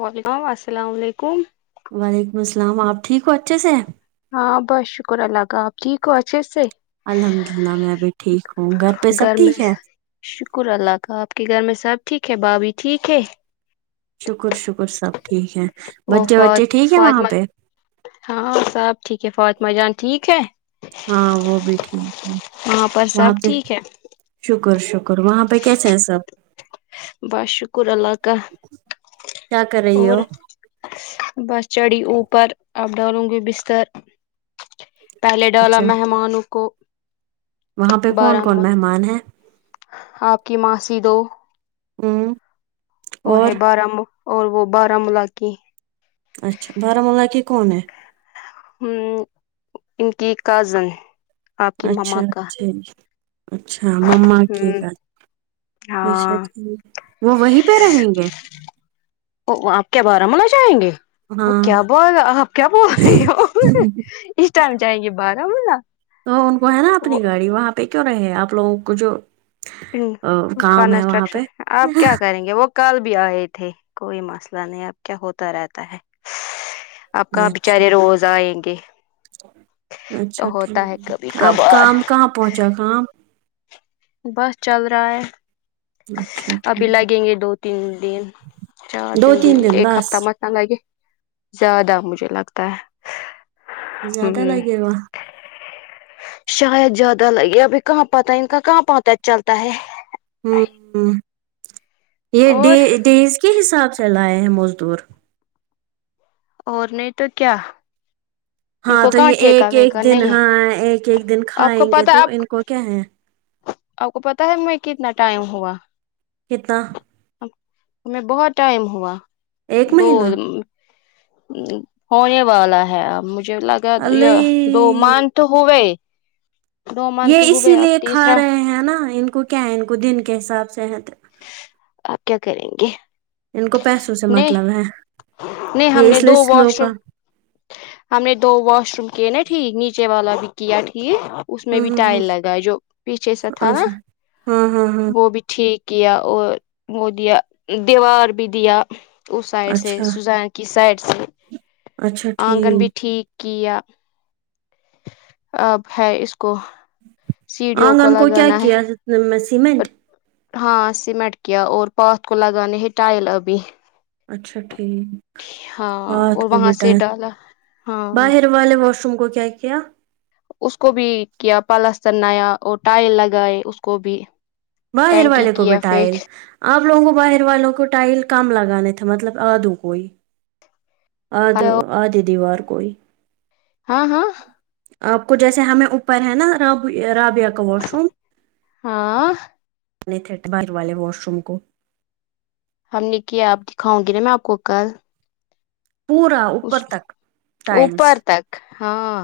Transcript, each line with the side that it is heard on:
left: وعلیکم السلام علیکم
right: وعلیکم السلام آپ ٹھیک ہو اچھے سے
left: ہاں بس شکر اللہ کا آپ ٹھیک ہو اچھے سے
right: الحمد للہ میں ابھی ٹھیک ہوں گھر پہ سب ٹھیک ہے
left: شکر اللہ کا آپ کے گھر میں سب ٹھیک ہے بھابی ٹھیک ہے
right: شکر شکر سب ٹھیک ہے
left: وہ
right: بچے وچے
left: فات
right: ٹھیک ہے وہاں
left: فاطمہ
right: پہ
left: ہاں سب ٹھیک ہے فاطمہ جان ٹھیک ہے
right: ہاں وہ بھی ٹھیک ہے
left: پر
right: وہاں
left: سب
right: پہ
left: ٹھیک ہے
right: شکر شکر وہاں پہ کیسے ہیں سب
left: بس شکر اللہ کا
right: کیا کر رہی
left: اور
right: ہو
left: بس چڑھی اوپر اب ڈالوں گی بستر پہلے ڈالا
right: اچھا
left: مہمانوں کو
right: وہاں پہ کون
left: بارہ
right: کون مہمان ہیں
left: آپ کی ماسی دو
right: امم
left: اور ہے بارامہ اور وہ باراملہ کی
right: اچھا بارامولہ کی کون ہے
left: امم ان کی کزن
right: اچھا اچھا جی اچھا وہ مماں کی
left: ہ
right: بات اچھا
left: ہاں
right: ٹھیک وہ وہیں پہ رہیں گے
left: وہ آپ کیا بارا مولہ جائیں گے
right: ہاں
left: کیا بول رہا آپ کیا بول رہی ہو اس ٹائم جائیں گے بارہ مولہ
right: تو ان کو ہے نا اپنی گاڑی وہاں پہ کیوں رہے آپ لوگوں کو جو
left: امم
right: کام ہے وہاں پہ
left: کنسٹرکشن آپ کیا کریں گے وہ کل بھی آئے تھے کوئی مسئلہ نہیں اب کیا ہوتا رہتا ہے آپ کہاں
right: اچھا
left: بچارے روز آئیں گے تو
right: اچھا ٹھیک
left: ہوتا کبھی
right: ہے آپ
left: کبھار
right: کام کہاں پہنچا کام
left: بس چل رہا ہے
right: اچھا ٹھیک
left: ابھی لگیں گے دو تین دن چار
right: دو
left: دن بھی
right: تین
left: ایک
right: بس
left: ہفتہ مت آ لگے زیادہ مجھے لگتا ہے
right: زیادہ
left: ہ
right: لگے گا
left: شاید زیادہ لگے ابھی کہاں پتہ ان کا کہاں پتہ چلتا ہے
right: یہ ڈے
left: اور
right: ڈیز کے حساب سے لائے ہیں مزدور
left: اور نہیں تو کیا ان
right: ہاں
left: کو
right: تو
left: کہاں
right: یہ ایک
left: ٹھیکا
right: ایک
left: ویکا
right: دن
left: نہیں ہے
right: ہاں ایک ایک دن
left: آپ کو
right: کھائیں گے
left: پتا
right: تو
left: آپ
right: ان کو کیا ہے
left: آپ کو پتہ ہے میں کتنا ٹائم ہوا
right: کتنا
left: ہمیں بہت ٹائم ہوا
right: ایک
left: دو
right: مہینہ
left: ہونے والا ہے اب مجھے لگا یہ دو
right: اللہ
left: مان تو ہو یے دو منتھ
right: یہ اسی
left: ہوگیا
right: لیے کھا رہے ہیں نا ان کو کیا ہے ان کو دن کے حساب سے
left: آپ کیا کریں گے
right: ان کو پیسوں سے
left: نہیں
right: مطلب ہے
left: نہیں ہم
right: یہ
left: نے
right: اس
left: دو
right: لیے سلو
left: واش روم
right: کا
left: ہم نے دو واش روم کیے نا ٹھیک نیچے والا بھی کیا ٹھیک اس میں
right: ہ
left: بھی
right: ہ ہ
left: ٹائل لگا ہے جو پیچھے سا تھا
right: اچھا
left: نا
right: ہاں ہاں ہاں
left: وہ بھی ٹھیک کیا اور وہ دیا دیوار بھی دیا اس سائڈ سے
right: اچھا
left: سوزان کی سائڈ سے آنگن بھی ٹھیک کیا اب ہے اس کو سیڑھیوں
right: آنگن کو کیا
left: لگانا ہے
right: کیا میں سم میں
left: ہاں سیمٹ کیا اور پاتھ کو لگانے ہیں ٹائل ابھی
right: اچھا ٹھیک
left: ہاں
right: ہات
left: اور
right: کو
left: وہاں
right: بیٹا
left: سے ڈالا ہاں
right: باہر ہو والے واش روم کو کیا
left: اس کو بھی کیا پالستر نیا اور ٹائل لگائے اس کو بھی
right: باہر
left: ٹینکی
right: والے کو بھی
left: کیا
right: ٹایلس
left: فکس
right: آپ لوگوں کو باہر والوں کو ٹائل کم لگانے تھے مطلب آدھو کو ہی آد آدھی دیوار کوئی
left: ہاں ہاں
right: آپ کو جیسے ہمیں اوپر ہے نا راب رابیا واش روم
left: ہاں
right: نے تھبر والے واش روم کو
left: ہم نے کیا آپ دکھاؤں گی نا میں آپ کو کل
right: پورا اوپر تک ٹائلس
left: اوپر تک ہاں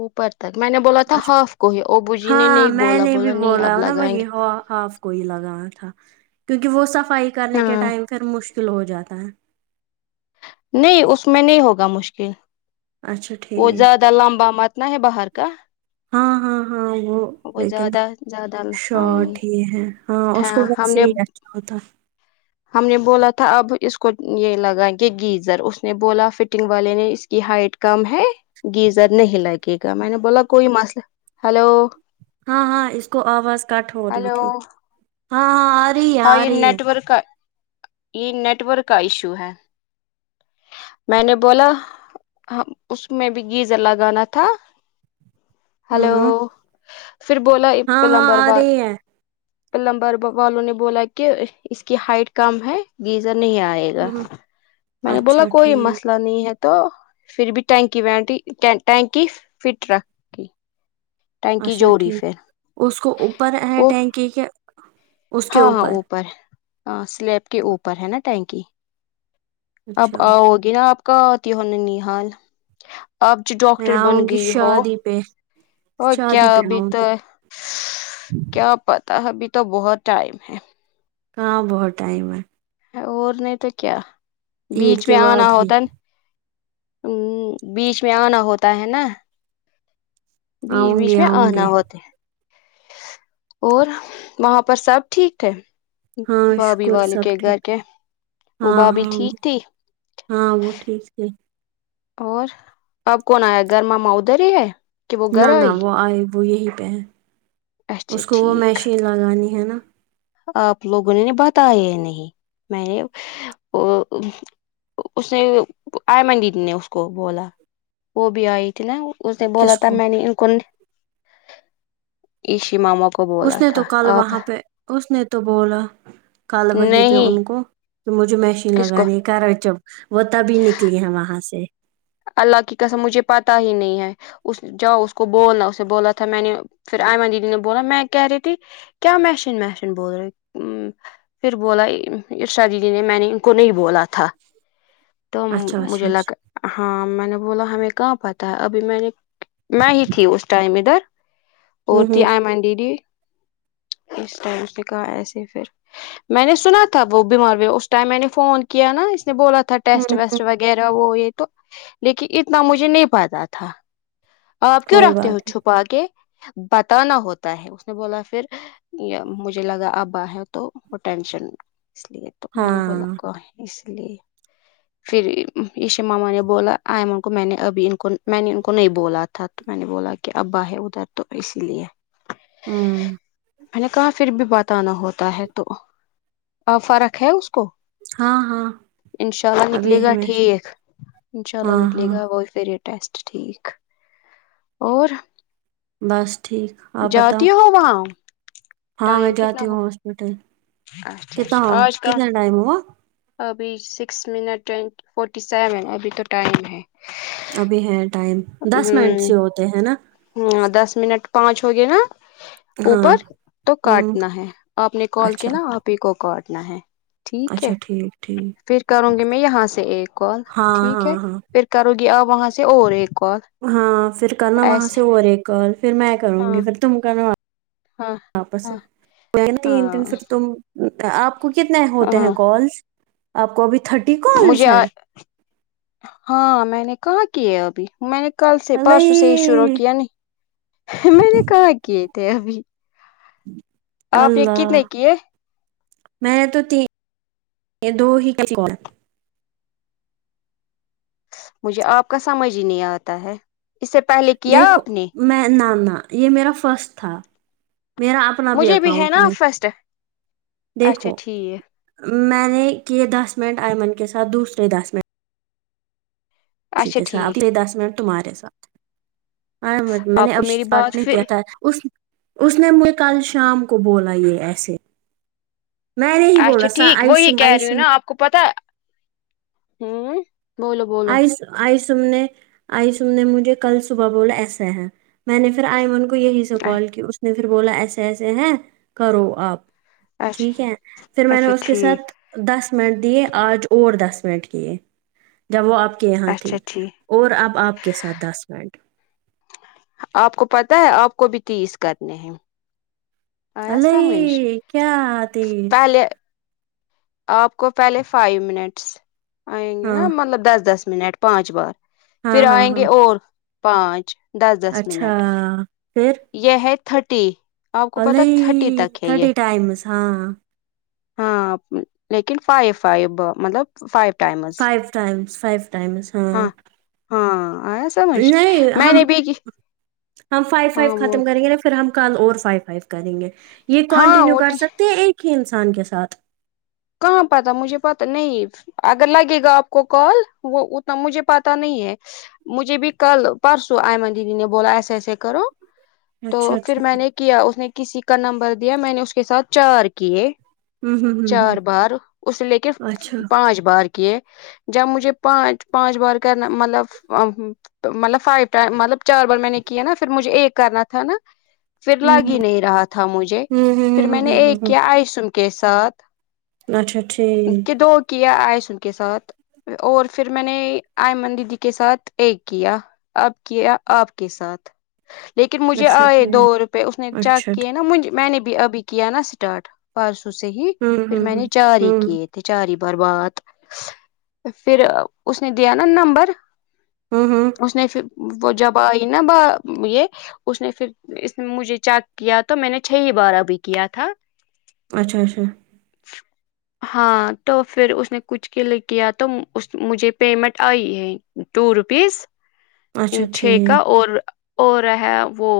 left: اوپر تک میں نے بولا تھا
right: اچھا
left: ہاف کو ہی اوبو جی نے نہیں بولا بولا نہیں اب لگائیں گے
right: آو ہا کوئی لگا تھا کیونکہ وہ صفائی کرنے کے
left: ہاں
right: ٹائم پھر مشکل ہو جاتا ہے
left: نہیں اس میں نہیں ہوگا مشکل
right: اچھا
left: وہ
right: ٹھیک
left: زیادہ لمبا متنا ہے باہر کا
right: ہاں ہاں ہاں وہ لیکن
left: زیادہ زیادہ
right: شو
left: ہم
right: ٹ ہی ہے ہاں اس کو
left: ہم
right: ویسے
left: نے
right: ہی اچھا ہوتا
left: ہم نے بولا تھا اب اس کو یہ لگائیں گے گیزر اس نے بولا فٹنگ والے نے اس کی ہائٹ کم ہے گیزر نہیں لگے گا میں نے بولا کوئی مسئلہ ہلو
right: ہاں ہاں اس کو آواز کٹ ہو رہی
left: ہلو
right: تھی ہاں ہاں آر
left: ہاں یہ نیٹورک کا یہ نیٹورک کا ایشو ہے میں نے بولاہاں اس میں بھی گیزر لگانا تھا
right: ہوں
left: ہیلو
right: ہوں
left: پھر بولا ایک
right: ہاں ہاں
left: پلمبر
right: آ
left: وال
right: رہی ہے
left: پلمبر بو والوں نے بولا کہ اس کی ہائٹ کم ہے گیزر نہیں آ رہا گا
right: ہوں
left: میں نے بولا
right: اچھا
left: کوئی
right: ٹھیک
left: مسئلہ نہیں ہے تو پھر بھی ٹینکی بینٹی ٹینکی فٹ رکھ
right: اچھا ٹھیک
left: پھر
right: اس کو اوپر ہے
left: وہ
right: ٹینکی کے اس کے
left: ہاں ہاں اوپر ہاں سلیب کے اوپر ہے نا ٹینکی اب
right: اچھا
left: آؤگی نا آپ کا آتی ہونا نانی حال آبچی ڈاکٹر بن گئی ہو
right: بیر
left: اور کیا ابھی تو کیا پتہ ابھی تو بہت ٹائم ہے
right: ہاں بہت ٹائم ہے
left: اور نہیں تو کیا
right: عید
left: بیچ میں
right: کے
left: آنا
right: بعد ہی
left: ہوتن ہمم بیچ میں آنا ہوتا ہے نا بیچ
right: آؤں
left: بیچ
right: گی
left: میں
right: آؤں
left: آنا
right: گی
left: ہوتے ہیں اور وہاں پر سب ٹھیک ہے
right: ہاں
left: بھابھی
right: شکر
left: والے
right: سب
left: کے
right: ٹھیک
left: گھر کے وہ
right: ہاں
left: بھابھی
right: ہاں
left: ٹھیک تھی
right: ہاں وہ ٹھیک تھی
left: اور اب کون آیا گر ماما ادھر ہی ہے کہ وہ
right: نہ
left: گھر
right: نہ
left: آئی
right: وہ آئے وہ یہی پہ ہے
left: اچھا
right: اس کو وہ
left: ٹھیک
right: مشین لگانی ہے نا
left: آپ لوگوں نے نے بتایا نہیں میں نے ا اس نے آئمن دیدی نے اس کو بولا وہ بھی آئی تھی نا اس نے بولا
right: کس
left: تھا
right: کو
left: میں نے ان کو ایشی ماما کو
right: اس
left: بولا
right: نے تو
left: تھا
right: کل
left: آپ
right: وہاں پہ اس نے تو بولا کل وہیں پہ
left: نہیں
right: ان کو کہ مجھے م
left: کس کو
right: لگانے کا جب وہ تبھی نکلی ہے وہاں سے
left: اللہ کی قسم مجھے پتا ہی نہیں ہے اس جاؤ اس کو بولنا اسے بولا تھا میں نے پھر آئمن دیدی نے بولا میں کہہ رہی تھی کیا محشن محشن بول رہے پھر بولا اشا دیدی نے میں نے ان کو نہیں بولا تھا تو
right: اچھا
left: مجھے
right: اچھا
left: لگ
right: اچھا
left: ہاں میں نے بولا ہمیں کہاں پتہ ہے ابھی میں نے میں ہی تھی اس ٹائم ادھر اور
right: ہوں
left: تھی
right: ہوں
left: آئمن دیدی اس ٹائم سے کہا ایسے پھر میں نے سنا تھا وہ بیمار ہو اس ٹائم میں نے فون کیا نا اس نے بولا تھا ٹیسٹ
right: ہوں ہوں
left: ویسٹ وغیرہ وہ یہ تو لیکن اتنا مجھے نہیں پتا تھا آپ کیوں
right: کوئی
left: رکھتے
right: بات
left: ہو
right: نہیں
left: چھپا کے بتانا ہوتا ہے اس نے بولا پھر مجھے لگا اب آ ہے تو وہ ٹینشن اس لیے تو میں نے بولا
right: ہاں
left: کو اس لیے پھر ایشی ماما نے بولا آئمن کو میں نے ابھی ان کو میں نے ان کو نہیں بولا تھا تو میں نے بولا کہ ابا ہے ادھر تو اسی لیے
right: ہمم
left: میں نے کہاں پھر بھی بتانا ہوتا ہے تو فرق ہے اس کو
right: ہاں ہاں
left: انشاء اللہ
right: اب
left: نکلے
right: یہی
left: گا
right: میں
left: ٹھیک انشاء
right: ہاں
left: اللہ نکلے
right: ہاں
left: گا وہ فری ٹیسٹ ٹھیک اور
right: بس ٹھیک آپ بتاؤ
left: جاتی ہو وہا
right: ہاں میں جاتی ہوں ہاسپٹل
left: اچھا
right: کتنا
left: اچھا آج کا
right: کتنا ٹائم ہوا
left: ابھی سکس منٹ ٹ فورٹی سیون ابھی تو ٹائم ہے
right: ابھی ہے ٹائم دس منٹ سے ہوتے ہیں نا
left: ہاں دس منٹ پانچ ہوگیا نا
right: ہاں
left: اوپر تو
right: ہوں
left: کاٹنا ہے آپ نے کال کیا
right: اچھا
left: نا آپ ہی کو کاٹنا ہے ٹھیک ہے
right: اچھا ٹھیک ٹھیک
left: پھر کروں گی میں یہاں سے ایک کال
right: ہاں
left: ٹھیک ہے
right: ہاں ہاں
left: پھر کرو گی آپ وہاں سے اور ایک کال
right: ہاں پھر کرنا وہاں
left: ایسے
right: سے اور ایک کال پھر میں کروں گی
left: ہاں
right: پھر تم کرنا
left: ہاں
right: آپس [unintelligible] سے
left: ہاں
right: تین
left: ہاں
right: دن پھر تم آپ آپ کو کتنے ہوتے ہیں
left: ہاں
right: کالس آپ کو ابھی تھرٹی کالس
left: مجھے
right: ہیں
left: ہاں میں نے کہاں کیے ابھی میں نے کل سے پرسوں سے ہی شروع
right: الئی
left: کیا نہیں میں نے کہاں کیے تھے ابھی آپ نے
right: اللہ
left: کتنے کیے
right: میں تو تین ہ [unintelligible] دو ہی کری کال
left: مجھے آپ کا سمجھ ہی نہیں آتا ہے اس سے پہلے کیا
right: دیکھو
left: آپ نے
right: میں نہ نہ یہ میرا فرسٹ تھا میرا آ سنا بھی
left: مجھے ہے
right: اکاؤنٹ
left: نا
right: نے
left: فرسٹ اچھا
right: دیکھو
left: ٹھیک
right: میں نے کہ دس منٹ ایئمن کے ساتھ دوسرے دس منٹ ٹھیک ہے صاحب لیے دس منٹ تمہارے ساتھ آیمن میں
left: آپ
right: نے
left: کو
right: اب
left: میری
right: سٹارٹ
left: بات
right: نہیں کیا
left: پھر
right: تھا اس اس نے مجھ کل شام کو بولا یہ ایسے میں نہیں بولا
left: اچھا
right: سا
left: ٹھیک وہی
right: آئیسم
left: کہہ رہی ہوں
right: آئیسم
left: نا آپ کو پتا ہوں بولو بولو
right: آئیس آئی سمنے آئی سمنے مجھے کل صبح بولا ایسا ہے میں نے پھر آئیمن کو یہی سے کال کی اس نے پھر بولا ایسے ایسے ہیں کرو آپ
left: اچھا
right: ٹھیک ہے پھر میں نے
left: اچھا
right: اس کے
left: ٹھیک
right: ساتھ دس منٹ دیے آج اور دس منٹ کیے جب وہ آپ کے یہاں تھی
left: اچھا ٹھیک
right: اور اب آپ کے ساتھ دس منٹ
left: آپ کو پتہ ہے آپ کو بھی تیس کرنے ہیں آیا سمجھ
right: نہیں کیا تیس
left: پہلے آپ کو پہلے فائیو منٹس آئیں گے نا
right: ہاں
left: مطلب دس دس منٹ پانچ بار پھر
right: ہاں ہاں
left: آئیں
right: ہاں
left: گے اور پانچ دس دس
right: اچھا
left: منٹ
right: پھر
left: یہ ہے تھرٹی آپ کو پتا تھرٹی
right: الہی
left: تک ہے یہ
right: تھرٹی ٹائمس ہاں
left: ہاں لیکن فائ فائ مطلب five timer
right: five times five times ہاں
left: ہاں آیا سمجھ
right: نہیں
left: میں
right: ہم
left: نے بھی کی-
right: ہم فائیو فائیو
left: ہاں بول
right: ختم کریں گے پھر ہم کل اور فائیو فائیو کریں گے یہ
left: ہاں
right: کنٹینیو
left: وہ
right: کر
left: ٹھیک
right: سکتے ہیں ایک ہی انسان کے ساتھ
left: کہاں پتہ مجھے پتہ نہیں اگر لگے گا آپ کو کال وہ اتنا مجھے پتا نہیں ہے مجھے بھی کل پرسوں آئمن دی نے بولا ایسے ایسے کرو تو
right: اچھا
left: پھر
right: اچھا
left: میں نے کیا اس نے کسی کا نمبر دیا میں نے اس کے ساتھ چار کیے
right: ہوں ہوں ہوں
left: چار
right: ہوں
left: بار اسے لے کے
right: اچھا
left: پانچ بار کیے جب مجھے پانچ پانچ بار کرنا مطلب مطلب فائیو ٹم مطلب چار بار میں نے کیا نا پھر مجھے ایک کرنا تھا نا پھر
right: ہوں
left: لگ ہی نہیں رہا تھا مجھے
right: ہوں ہوں
left: پھر میں نے
right: ہوں ہوں
left: ایک
right: ہوں ہوں ہوں
left: کیا آئسن کے ساتھ
right: اچھا ٹھیک
left: کہ دو کی آئسن کے ساتھ اور پھر میں نے ایمن دیدی کے ساتھ ایک کیا اب کیا آپ کے ساتھ لیکن مجھے
right: اچھا
left: آئے دو
right: ٹھیک
left: رپہ اس نے چیک
right: اچھا
left: کیے نا میں نے بھی ابھی کیا نا اسٹارٹ پرسوں سے ہی
right: ہوں
left: پھر
right: ہوں
left: میں نے
right: ہوں
left: چار ہی
right: ہوں
left: کیے تھ چاری بار بات پھر اس نے دیا نا نمبر
right: ہوں ہوں
left: اس نے ھ وہ جب آئی نا ب یہ اس نے پھر اس نے مجھے چیک کیا تو میں نے چھ ہی بارہ بھی کیا تھا
right: اچھا اچھا
left: ہاں تو پھر اس نے کچھ کلک کیا تو مجھے پیمنٹ آئی ہے ٹو روپیز
right: اچھا
left: ان چھ کا
right: ٹھیک
left: اور اور رہ ہے وہ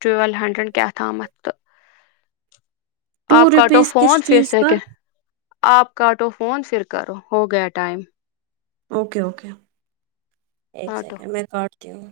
left: ٹویل ہنڈریڈ کیا تھا تو
right: ٹو
left: کاٹو
right: روپیز
left: فون
right: کس
left: پھر
right: چیز کا
left: [unintelligible] آپ کاٹو فون پھر کرو ہو گیا ٹائم
right: اوکے اوکے ایک
left: کاٹو
right: سیکنڈ میں کاٹتی ہوں